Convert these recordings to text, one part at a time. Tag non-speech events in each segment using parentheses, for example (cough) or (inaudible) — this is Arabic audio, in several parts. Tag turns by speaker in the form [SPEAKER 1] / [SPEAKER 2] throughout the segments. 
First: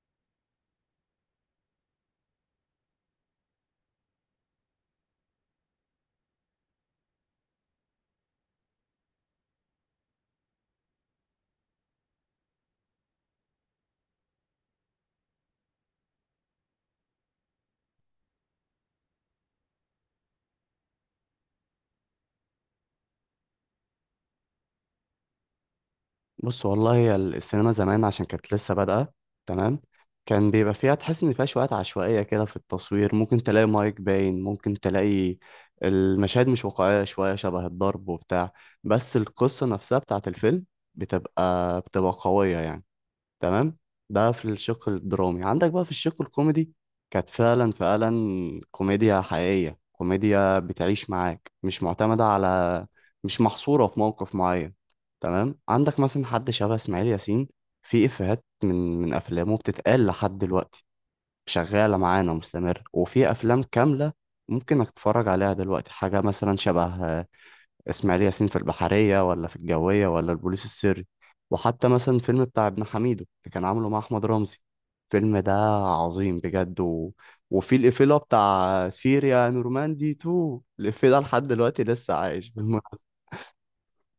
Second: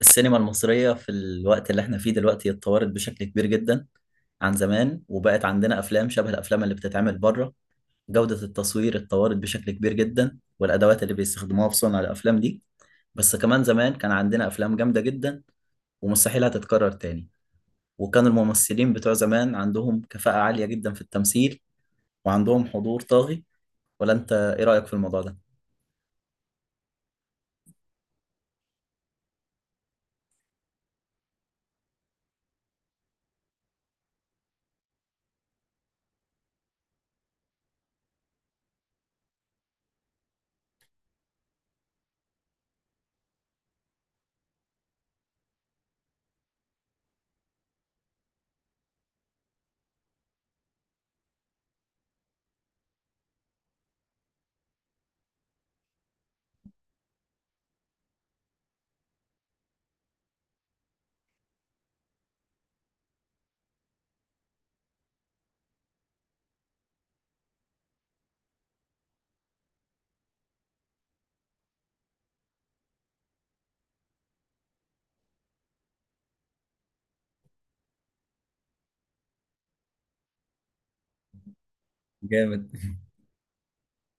[SPEAKER 1] السينما المصرية في الوقت اللي احنا فيه دلوقتي اتطورت بشكل كبير جدا عن زمان، وبقت عندنا أفلام شبه الأفلام اللي بتتعمل بره. جودة التصوير اتطورت بشكل كبير جدا، والأدوات اللي بيستخدموها في صنع الأفلام دي. بس كمان زمان كان عندنا أفلام جامدة جدا، ومستحيل هتتكرر تاني. وكان الممثلين بتوع زمان عندهم كفاءة عالية جدا في التمثيل، وعندهم حضور طاغي. ولا أنت إيه رأيك في الموضوع ده؟
[SPEAKER 2] بص والله هي السينما زمان عشان كانت لسه بادئة. تمام. كان بيبقى فيها تحس إن فيها شوية عشوائية كده في التصوير، ممكن تلاقي مايك باين، ممكن تلاقي المشاهد مش واقعية شوية، شبه الضرب وبتاع. بس القصة نفسها بتاعت الفيلم بتبقى قوية يعني. تمام. ده في الشق الدرامي. عندك بقى في الشق الكوميدي كانت فعلا فعلا كوميديا حقيقية، كوميديا بتعيش معاك، مش معتمدة على، مش محصورة في موقف معين. تمام، عندك مثلا حد شبه إسماعيل ياسين. في إفيهات من أفلامه بتتقال لحد دلوقتي، شغالة معانا مستمر. وفي أفلام كاملة ممكن إنك تتفرج عليها دلوقتي، حاجة مثلا شبه اسماعيل ياسين في البحرية، ولا في الجوية، ولا البوليس السري. وحتى مثلا الفيلم بتاع ابن حميدو اللي كان عامله مع أحمد رمزي. الفيلم ده عظيم بجد. وفي الإفيلا بتاع سيريا نورماندي 2، الإفيه ده لحد دلوقتي لسه عايش
[SPEAKER 1] جامد.
[SPEAKER 2] بالمناسبة.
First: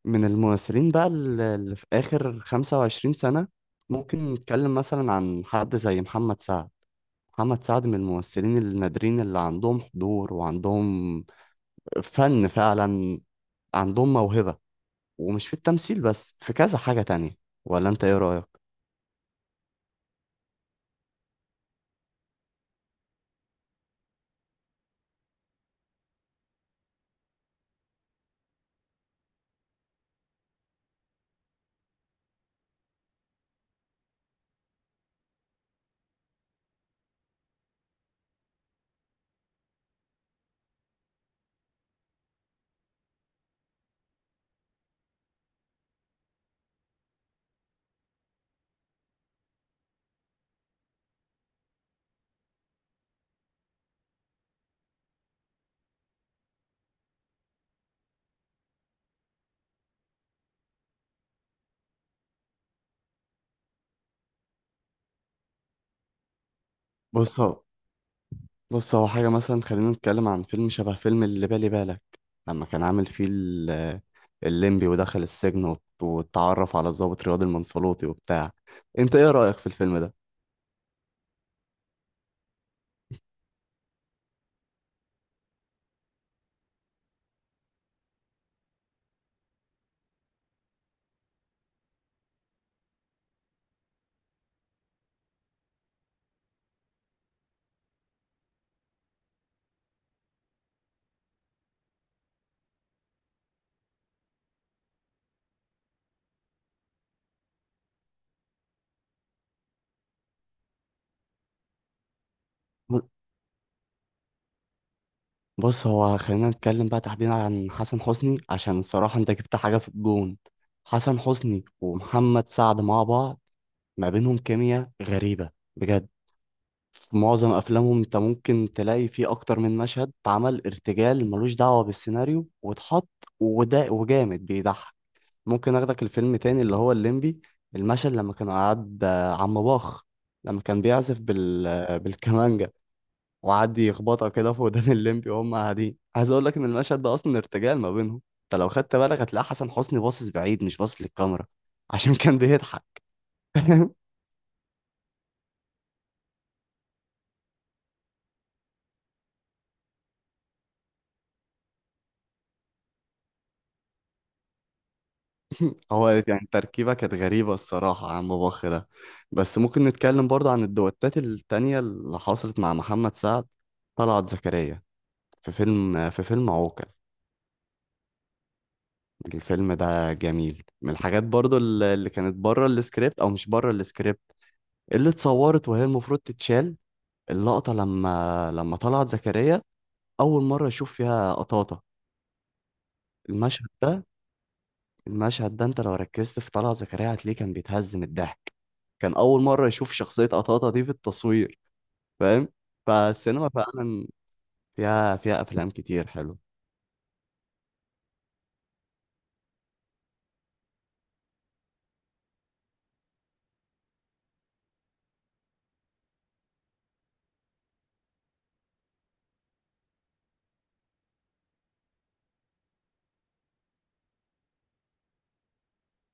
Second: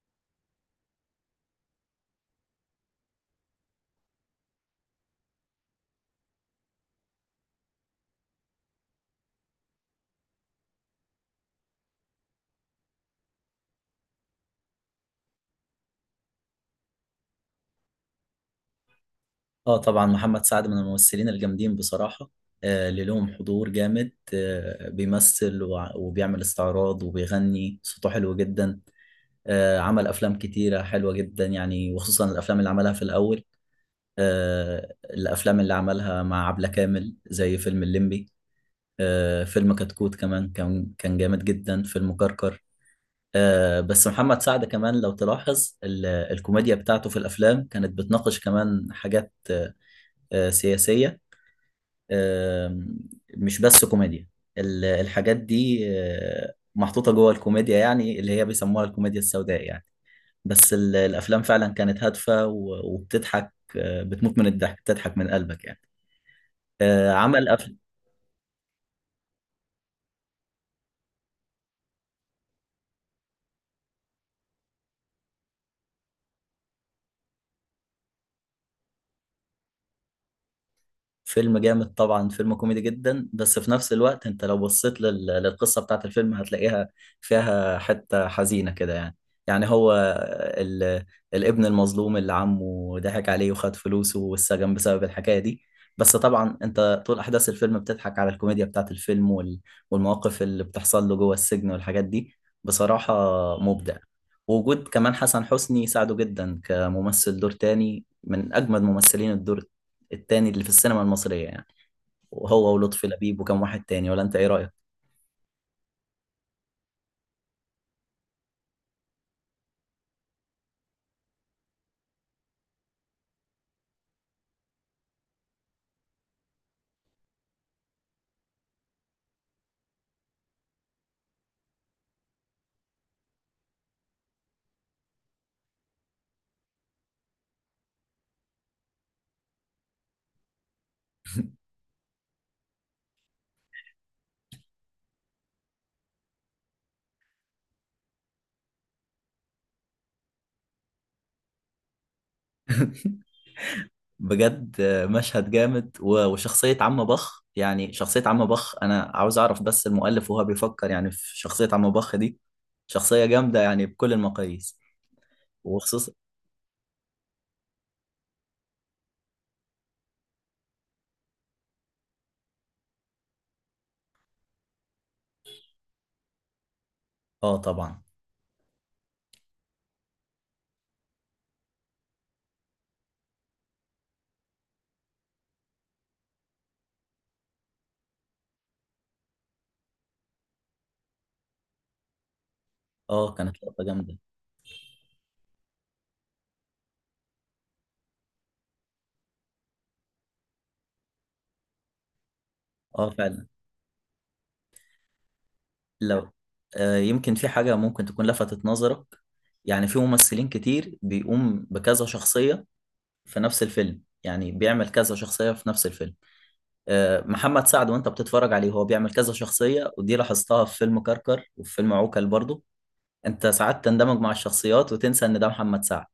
[SPEAKER 2] من الممثلين بقى اللي في آخر 25 سنة، ممكن نتكلم مثلا عن حد زي محمد سعد. محمد سعد من الممثلين النادرين اللي عندهم حضور وعندهم فن فعلا، عندهم موهبة، ومش في التمثيل بس، في كذا حاجة تانية. ولا انت ايه رأيك؟
[SPEAKER 1] اه طبعا محمد سعد من الممثلين الجامدين بصراحة. اللي لهم حضور جامد، بيمثل وبيعمل استعراض وبيغني، صوته حلو جدا. عمل أفلام كتيرة حلوة جدا يعني، وخصوصا الأفلام اللي عملها في الأول. الأفلام اللي عملها مع عبلة كامل زي فيلم الليمبي. فيلم كتكوت كمان كان جامد جدا، فيلم كركر. بس محمد سعد كمان لو تلاحظ الكوميديا بتاعته في الأفلام كانت بتناقش كمان حاجات سياسية، آم، مش بس كوميديا. الحاجات دي محطوطة جوه الكوميديا، يعني اللي هي بيسموها الكوميديا السوداء يعني. بس الأفلام فعلا كانت هادفة وبتضحك، بتموت من الضحك، بتضحك من قلبك يعني. آه،
[SPEAKER 2] بص
[SPEAKER 1] عمل
[SPEAKER 2] هو
[SPEAKER 1] أف...
[SPEAKER 2] بص هو حاجة مثلا خلينا نتكلم عن فيلم شبه فيلم اللي بالي بالك لما كان عامل فيه الليمبي ودخل السجن واتعرف على الضابط رياض المنفلوطي وبتاع. انت ايه رأيك في الفيلم ده؟
[SPEAKER 1] فيلم جامد طبعا، فيلم كوميدي جدا، بس في نفس الوقت انت لو بصيت للقصة بتاعت الفيلم هتلاقيها فيها حتة حزينة كده يعني. يعني هو ال... الابن المظلوم اللي عمه ضحك عليه وخد فلوسه، والسجن بسبب الحكاية دي. بس طبعا انت طول احداث الفيلم بتضحك على الكوميديا بتاعت الفيلم والمواقف اللي بتحصل له جوه السجن والحاجات دي. بصراحة مبدع. ووجود كمان حسن حسني ساعده جدا كممثل دور تاني، من اجمد ممثلين الدور التاني اللي في السينما المصرية يعني. وهو
[SPEAKER 2] ب-
[SPEAKER 1] ولطفي لبيب وكم واحد تاني. ولا انت ايه رأيك؟
[SPEAKER 2] بص هو خلينا نتكلم بقى تحديدا عن حسن حسني، عشان الصراحة انت جبت حاجة في الجون. حسن حسني ومحمد سعد مع بعض ما بينهم كيمياء غريبة بجد. في معظم افلامهم انت ممكن تلاقي فيه اكتر من مشهد اتعمل ارتجال، ملوش دعوة بالسيناريو، واتحط، وده وجامد بيضحك. ممكن اخدك الفيلم تاني اللي هو الليمبي، المشهد لما كان قعد عم باخ لما كان بيعزف بال (laughs) بالكمانجا، وقعد يخبطها كده في ودان الليمبي وهم قاعدين. عايز اقول لك ان المشهد ده اصلا ارتجال ما بينهم. انت لو خدت بالك هتلاقي حسن حسني باصص بعيد، مش باصص للكاميرا، عشان كان بيضحك. (laughs)
[SPEAKER 1] بجد مشهد جامد وشخصية عم بخ. يعني شخصية عم بخ انا عاوز اعرف بس المؤلف وهو بيفكر يعني في شخصية عم بخ دي. شخصية جامدة يعني بكل المقاييس،
[SPEAKER 2] هو
[SPEAKER 1] وخصوصا.
[SPEAKER 2] يعني تركيبة كانت غريبة الصراحة عن باباخ ده. بس ممكن نتكلم برضه عن الدوتات التانية اللي حصلت مع محمد سعد، طلعت زكريا في فيلم عوكل.
[SPEAKER 1] اه طبعا.
[SPEAKER 2] الفيلم ده جميل. من الحاجات برضه اللي كانت بره السكريبت او مش بره السكريبت، اللي اتصورت وهي المفروض تتشال، اللقطة لما طلعت زكريا اول مرة يشوف فيها قطاطة.
[SPEAKER 1] اه كانت
[SPEAKER 2] المشهد
[SPEAKER 1] لقطة
[SPEAKER 2] ده،
[SPEAKER 1] جامدة.
[SPEAKER 2] المشهد ده انت لو ركزت في طلعت زكريا هتلاقيه كان بيتهز من الضحك، كان اول مره يشوف شخصيه قطاطا دي في التصوير. فاهم؟
[SPEAKER 1] اه فعلا.
[SPEAKER 2] فالسينما فعلا فيها فيها افلام كتير
[SPEAKER 1] لو
[SPEAKER 2] حلو.
[SPEAKER 1] يمكن في حاجة ممكن تكون لفتت نظرك. يعني في ممثلين كتير بيقوم بكذا شخصية في نفس الفيلم، يعني بيعمل كذا شخصية في نفس الفيلم. محمد سعد وانت بتتفرج عليه هو بيعمل كذا شخصية، ودي لاحظتها في فيلم كركر وفي فيلم عوكل برضو. انت ساعات تندمج مع الشخصيات وتنسى ان ده محمد سعد.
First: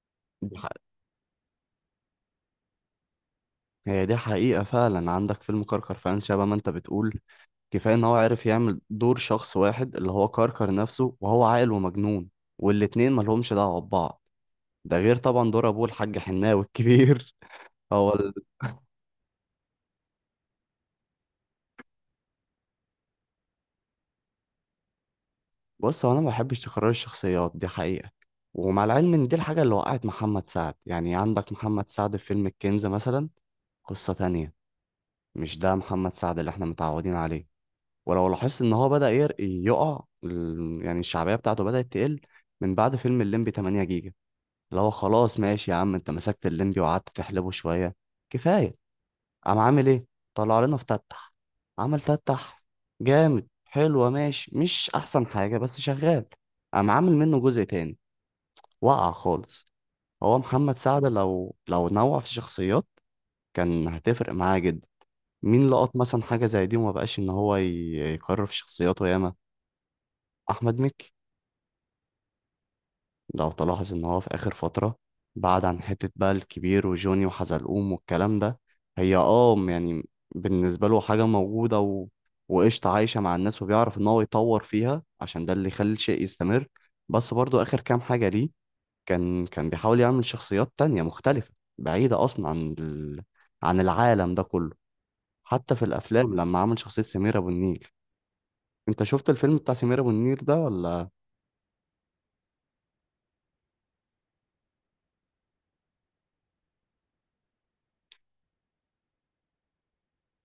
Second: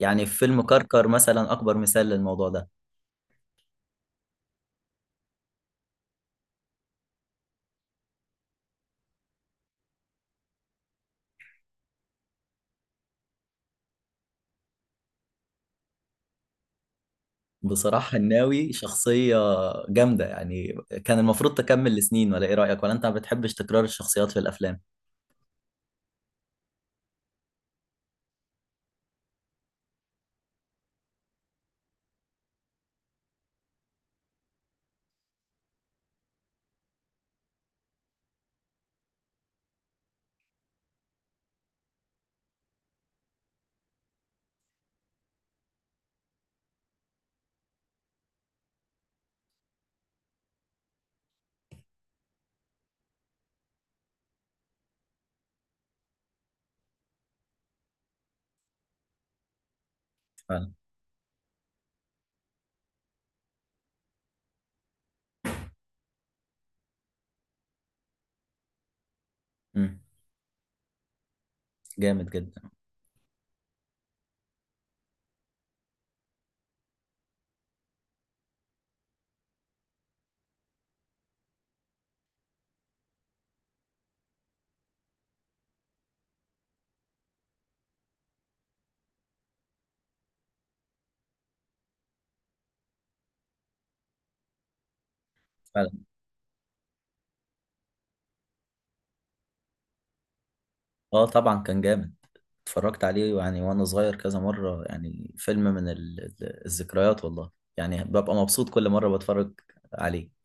[SPEAKER 1] يعني في
[SPEAKER 2] دي
[SPEAKER 1] فيلم
[SPEAKER 2] حق-
[SPEAKER 1] كركر مثلا اكبر مثال للموضوع ده.
[SPEAKER 2] هي دي حقيقه فعلا. عندك فيلم كركر فعلا شبه ما انت بتقول، كفايه ان هو عرف يعمل دور شخص واحد اللي هو كركر نفسه، وهو عاقل ومجنون، والاتنين مالهمش دعوه ببعض. ده غير طبعا دور ابوه الحاج حناوي الكبير. (laughs)
[SPEAKER 1] بصراحة
[SPEAKER 2] هو
[SPEAKER 1] الناوي شخصية جامدة يعني. كان المفروض تكمل لسنين، ولا ايه رأيك؟ ولا انت ما بتحبش تكرار الشخصيات في الافلام؟
[SPEAKER 2] بص هو انا ما بحبش تكرار الشخصيات دي حقيقة. ومع العلم ان دي الحاجة اللي وقعت محمد سعد. يعني عندك محمد سعد في فيلم الكنز مثلا، قصة تانية، مش ده محمد سعد اللي احنا متعودين عليه. ولو لاحظت ان هو بدأ يعني الشعبية بتاعته بدأت تقل من بعد فيلم الليمبي 8 جيجا، اللي هو خلاص ماشي يا عم، انت مسكت الليمبي وقعدت تحلبه شوية، كفاية. قام عامل ايه؟ طلع لنا فتتح. عمل فتتح، جامد، حلوة، ماشي مش احسن حاجة بس شغال. قام عامل منه جزء تاني، وقع خالص. هو
[SPEAKER 1] فعلا.
[SPEAKER 2] محمد سعد لو نوع في الشخصيات كان هتفرق معاه جدا. مين لقط مثلا حاجة زي دي وما بقاش ان هو يكرر في شخصياته ياما؟
[SPEAKER 1] امم
[SPEAKER 2] احمد مكي
[SPEAKER 1] جامد جدا.
[SPEAKER 2] لو تلاحظ ان هو في اخر فترة بعد عن حتة بقى الكبير وجوني وحزلقوم والكلام ده. هي يعني بالنسبة له حاجة موجودة. وقشطة، عايشة مع الناس، وبيعرف ان هو يطور فيها عشان ده اللي يخلي الشيء يستمر. بس برضو اخر كام حاجة ليه كان بيحاول يعمل شخصيات تانية مختلفة، بعيدة اصلا عن عن العالم ده كله. حتى في
[SPEAKER 1] فعلا.
[SPEAKER 2] الافلام لما عمل شخصية سمير ابو النيل، انت شفت الفيلم بتاع سمير ابو النيل ده ولا؟
[SPEAKER 1] اه طبعا كان جامد. اتفرجت عليه يعني وانا صغير كذا مرة، يعني فيلم من الذكريات والله. يعني ببقى مبسوط كل مرة بتفرج عليه.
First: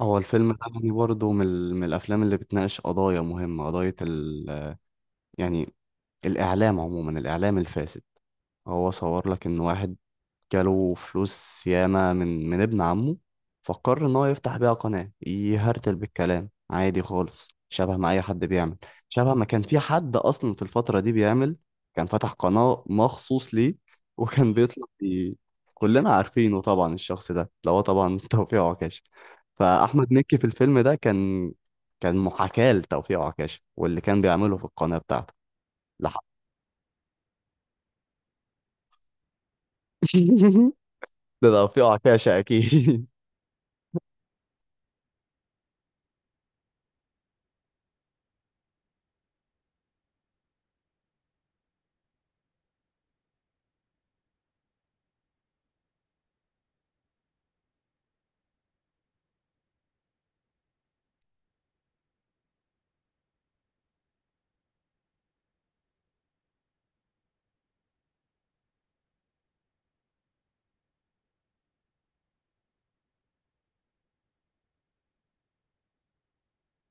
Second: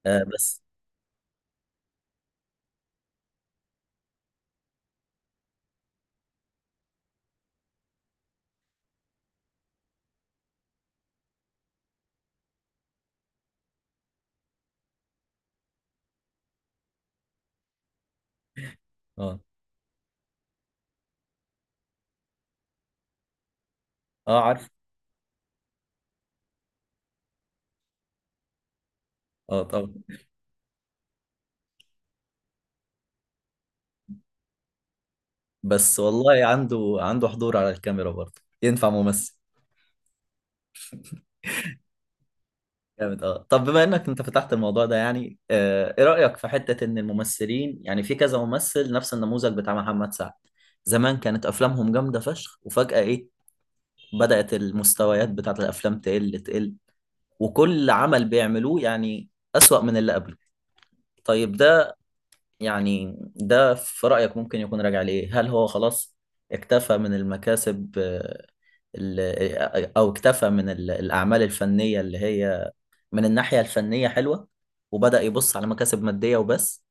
[SPEAKER 2] هو
[SPEAKER 1] آه
[SPEAKER 2] الفيلم ده
[SPEAKER 1] بس.
[SPEAKER 2] يعني برضه من الأفلام اللي بتناقش قضايا مهمة، قضية. يعني الإعلام عموما، الإعلام الفاسد. هو صور لك إن واحد جاله فلوس ياما من ابن عمه، فقرر ان هو يفتح بيها قناة يهرتل بالكلام عادي خالص شبه ما اي حد بيعمل، شبه
[SPEAKER 1] اه.
[SPEAKER 2] ما كان في حد اصلا في الفترة دي بيعمل. كان فتح قناة مخصوص ليه (laughs)
[SPEAKER 1] اه
[SPEAKER 2] وكان
[SPEAKER 1] عارف.
[SPEAKER 2] بيطلع. كلنا عارفينه طبعا، الشخص ده اللي هو طبعا (laughs) توفيق عكاشة.
[SPEAKER 1] اه طبعا.
[SPEAKER 2] فاحمد مكي في الفيلم ده كان، كان محاكاة لتوفيق عكاشة واللي كان بيعمله في القناة بتاعته.
[SPEAKER 1] بس
[SPEAKER 2] لحق.
[SPEAKER 1] والله عنده حضور على الكاميرا، برضه ينفع ممثل.
[SPEAKER 2] (laughs) ده توفيق عكاشة (laughs) اكيد.
[SPEAKER 1] جامد. اه طب بما انك انت فتحت الموضوع ده، يعني آه ايه رأيك في حتة ان الممثلين، يعني في كذا ممثل نفس النموذج بتاع محمد سعد، زمان كانت افلامهم جامدة فشخ، وفجأة ايه بدأت المستويات بتاعت الافلام تقل، وكل عمل بيعملوه يعني أسوأ من اللي قبله. طيب ده يعني ده في رأيك ممكن يكون راجع لإيه؟ هل هو خلاص اكتفى من المكاسب، ال- أو اكتفى من الأعمال الفنية اللي هي من الناحية الفنية حلوة، وبدأ يبص على مكاسب مادية وبس؟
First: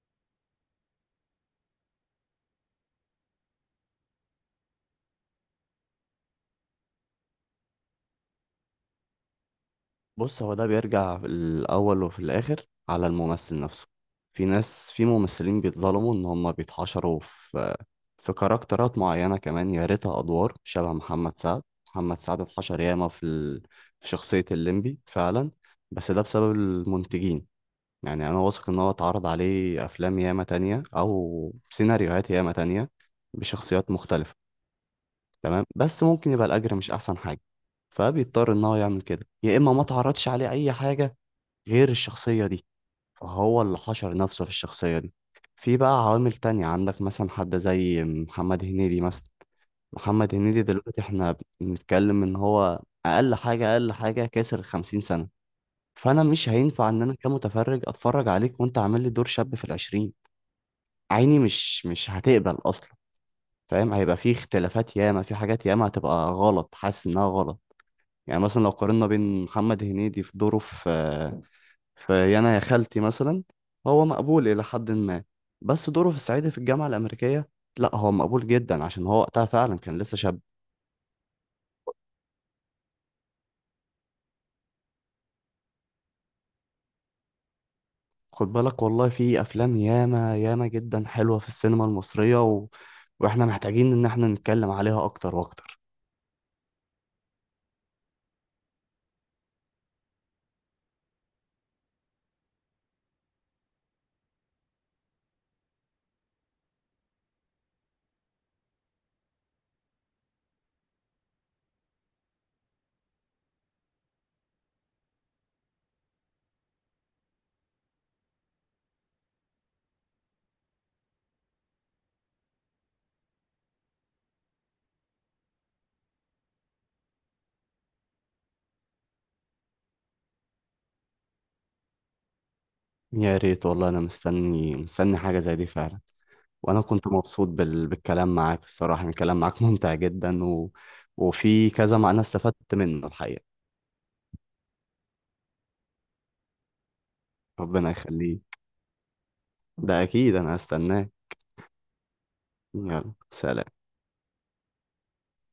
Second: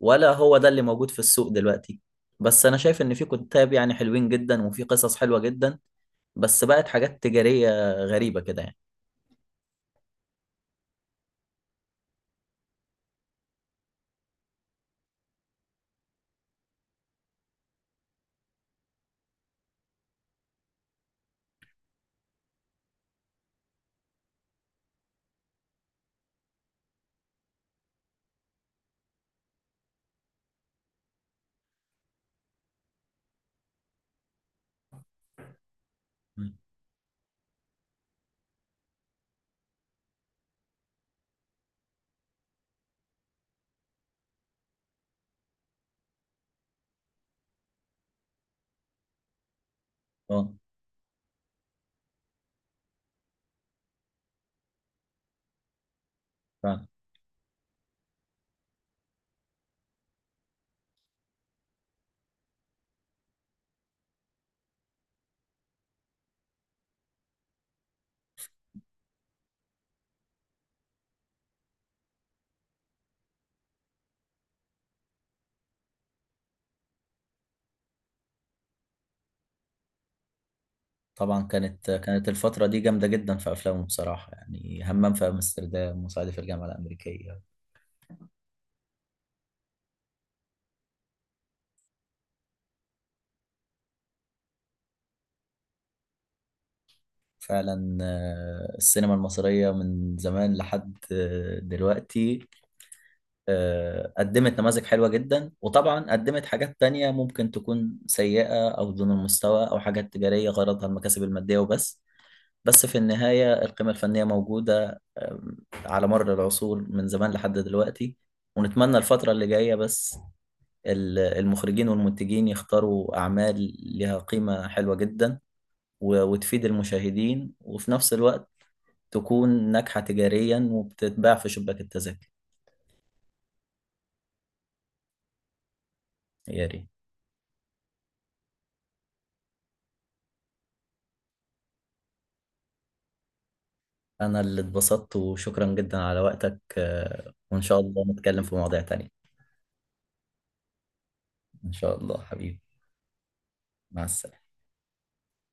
[SPEAKER 1] ولا هو ده اللي موجود في السوق دلوقتي؟ بس أنا شايف إن في كتاب يعني حلوين جدا، وفي قصص حلوة جدا، بس بقت حاجات تجارية غريبة كده يعني.
[SPEAKER 2] بص هو ده بيرجع في الأول وفي الآخر على الممثل نفسه. في ناس، في ممثلين بيتظلموا إن هما بيتحشروا في في كاركترات معينة، كمان يا ريتها أدوار شبه محمد سعد. محمد سعد اتحشر ياما في في شخصية الليمبي فعلا، بس ده بسبب المنتجين. يعني أنا واثق إن هو اتعرض عليه أفلام ياما تانية أو سيناريوهات ياما تانية بشخصيات مختلفة، تمام، بس ممكن يبقى الأجر مش أحسن حاجة، فبيضطر إن هو يعمل كده، يا إما ما اتعرضش عليه أي حاجة غير الشخصية دي، فهو اللي حشر نفسه في الشخصية دي. في بقى عوامل تانية، عندك مثلا حد زي محمد هنيدي مثلا. محمد
[SPEAKER 1] اه
[SPEAKER 2] هنيدي دلوقتي احنا بنتكلم ان هو اقل حاجة اقل حاجة كسر 50 سنة، فانا مش
[SPEAKER 1] فعلا.
[SPEAKER 2] هينفع ان انا كمتفرج اتفرج عليك وانت عامل لي دور شاب في ال20. عيني مش هتقبل اصلا، فاهم؟ هيبقى في اختلافات ياما، في حاجات ياما هتبقى غلط، حاسس انها غلط. يعني مثلا لو قارنا بين محمد هنيدي في دوره في في يانا يا خالتي مثلا، هو مقبول إلى حد ما. بس دوره في الصعيدي في الجامعة الأمريكية، لا هو مقبول جدا عشان هو وقتها فعلا كان لسه شاب.
[SPEAKER 1] طبعا كانت الفترة دي جامدة جدا في أفلامه بصراحة، يعني همام في أمستردام، وصعيدي في الجامعة الأمريكية.
[SPEAKER 2] خد بالك والله في أفلام ياما ياما جدا حلوة في السينما المصرية وإحنا محتاجين إن إحنا نتكلم عليها أكتر وأكتر.
[SPEAKER 1] فعلا، السينما المصرية من زمان لحد دلوقتي قدمت نماذج حلوة جدا، وطبعا قدمت حاجات تانية ممكن تكون سيئة أو دون المستوى أو حاجات تجارية غرضها المكاسب المادية وبس. بس في النهاية القيمة الفنية موجودة، على مر العصور من زمان لحد دلوقتي. ونتمنى الفترة اللي جاية بس المخرجين والمنتجين يختاروا أعمال لها قيمة حلوة جدا، وتفيد المشاهدين، وفي نفس الوقت تكون ناجحة تجاريا وبتتباع في شباك التذاكر.
[SPEAKER 2] يا ريت والله، أنا مستني مستني حاجة زي دي فعلا.
[SPEAKER 1] يا
[SPEAKER 2] وأنا
[SPEAKER 1] ريت.
[SPEAKER 2] كنت مبسوط بالكلام معاك الصراحة، يعني الكلام معاك ممتع جدا وفي كذا معنى استفدت منه الحقيقة.
[SPEAKER 1] أنا اللي اتبسطت، وشكرا جدا على وقتك، وإن شاء
[SPEAKER 2] ربنا
[SPEAKER 1] الله نتكلم
[SPEAKER 2] يخليك،
[SPEAKER 1] في مواضيع تانية.
[SPEAKER 2] ده أكيد أنا هستناك.
[SPEAKER 1] إن شاء الله حبيبي.
[SPEAKER 2] يلا، سلام.
[SPEAKER 1] مع السلامة.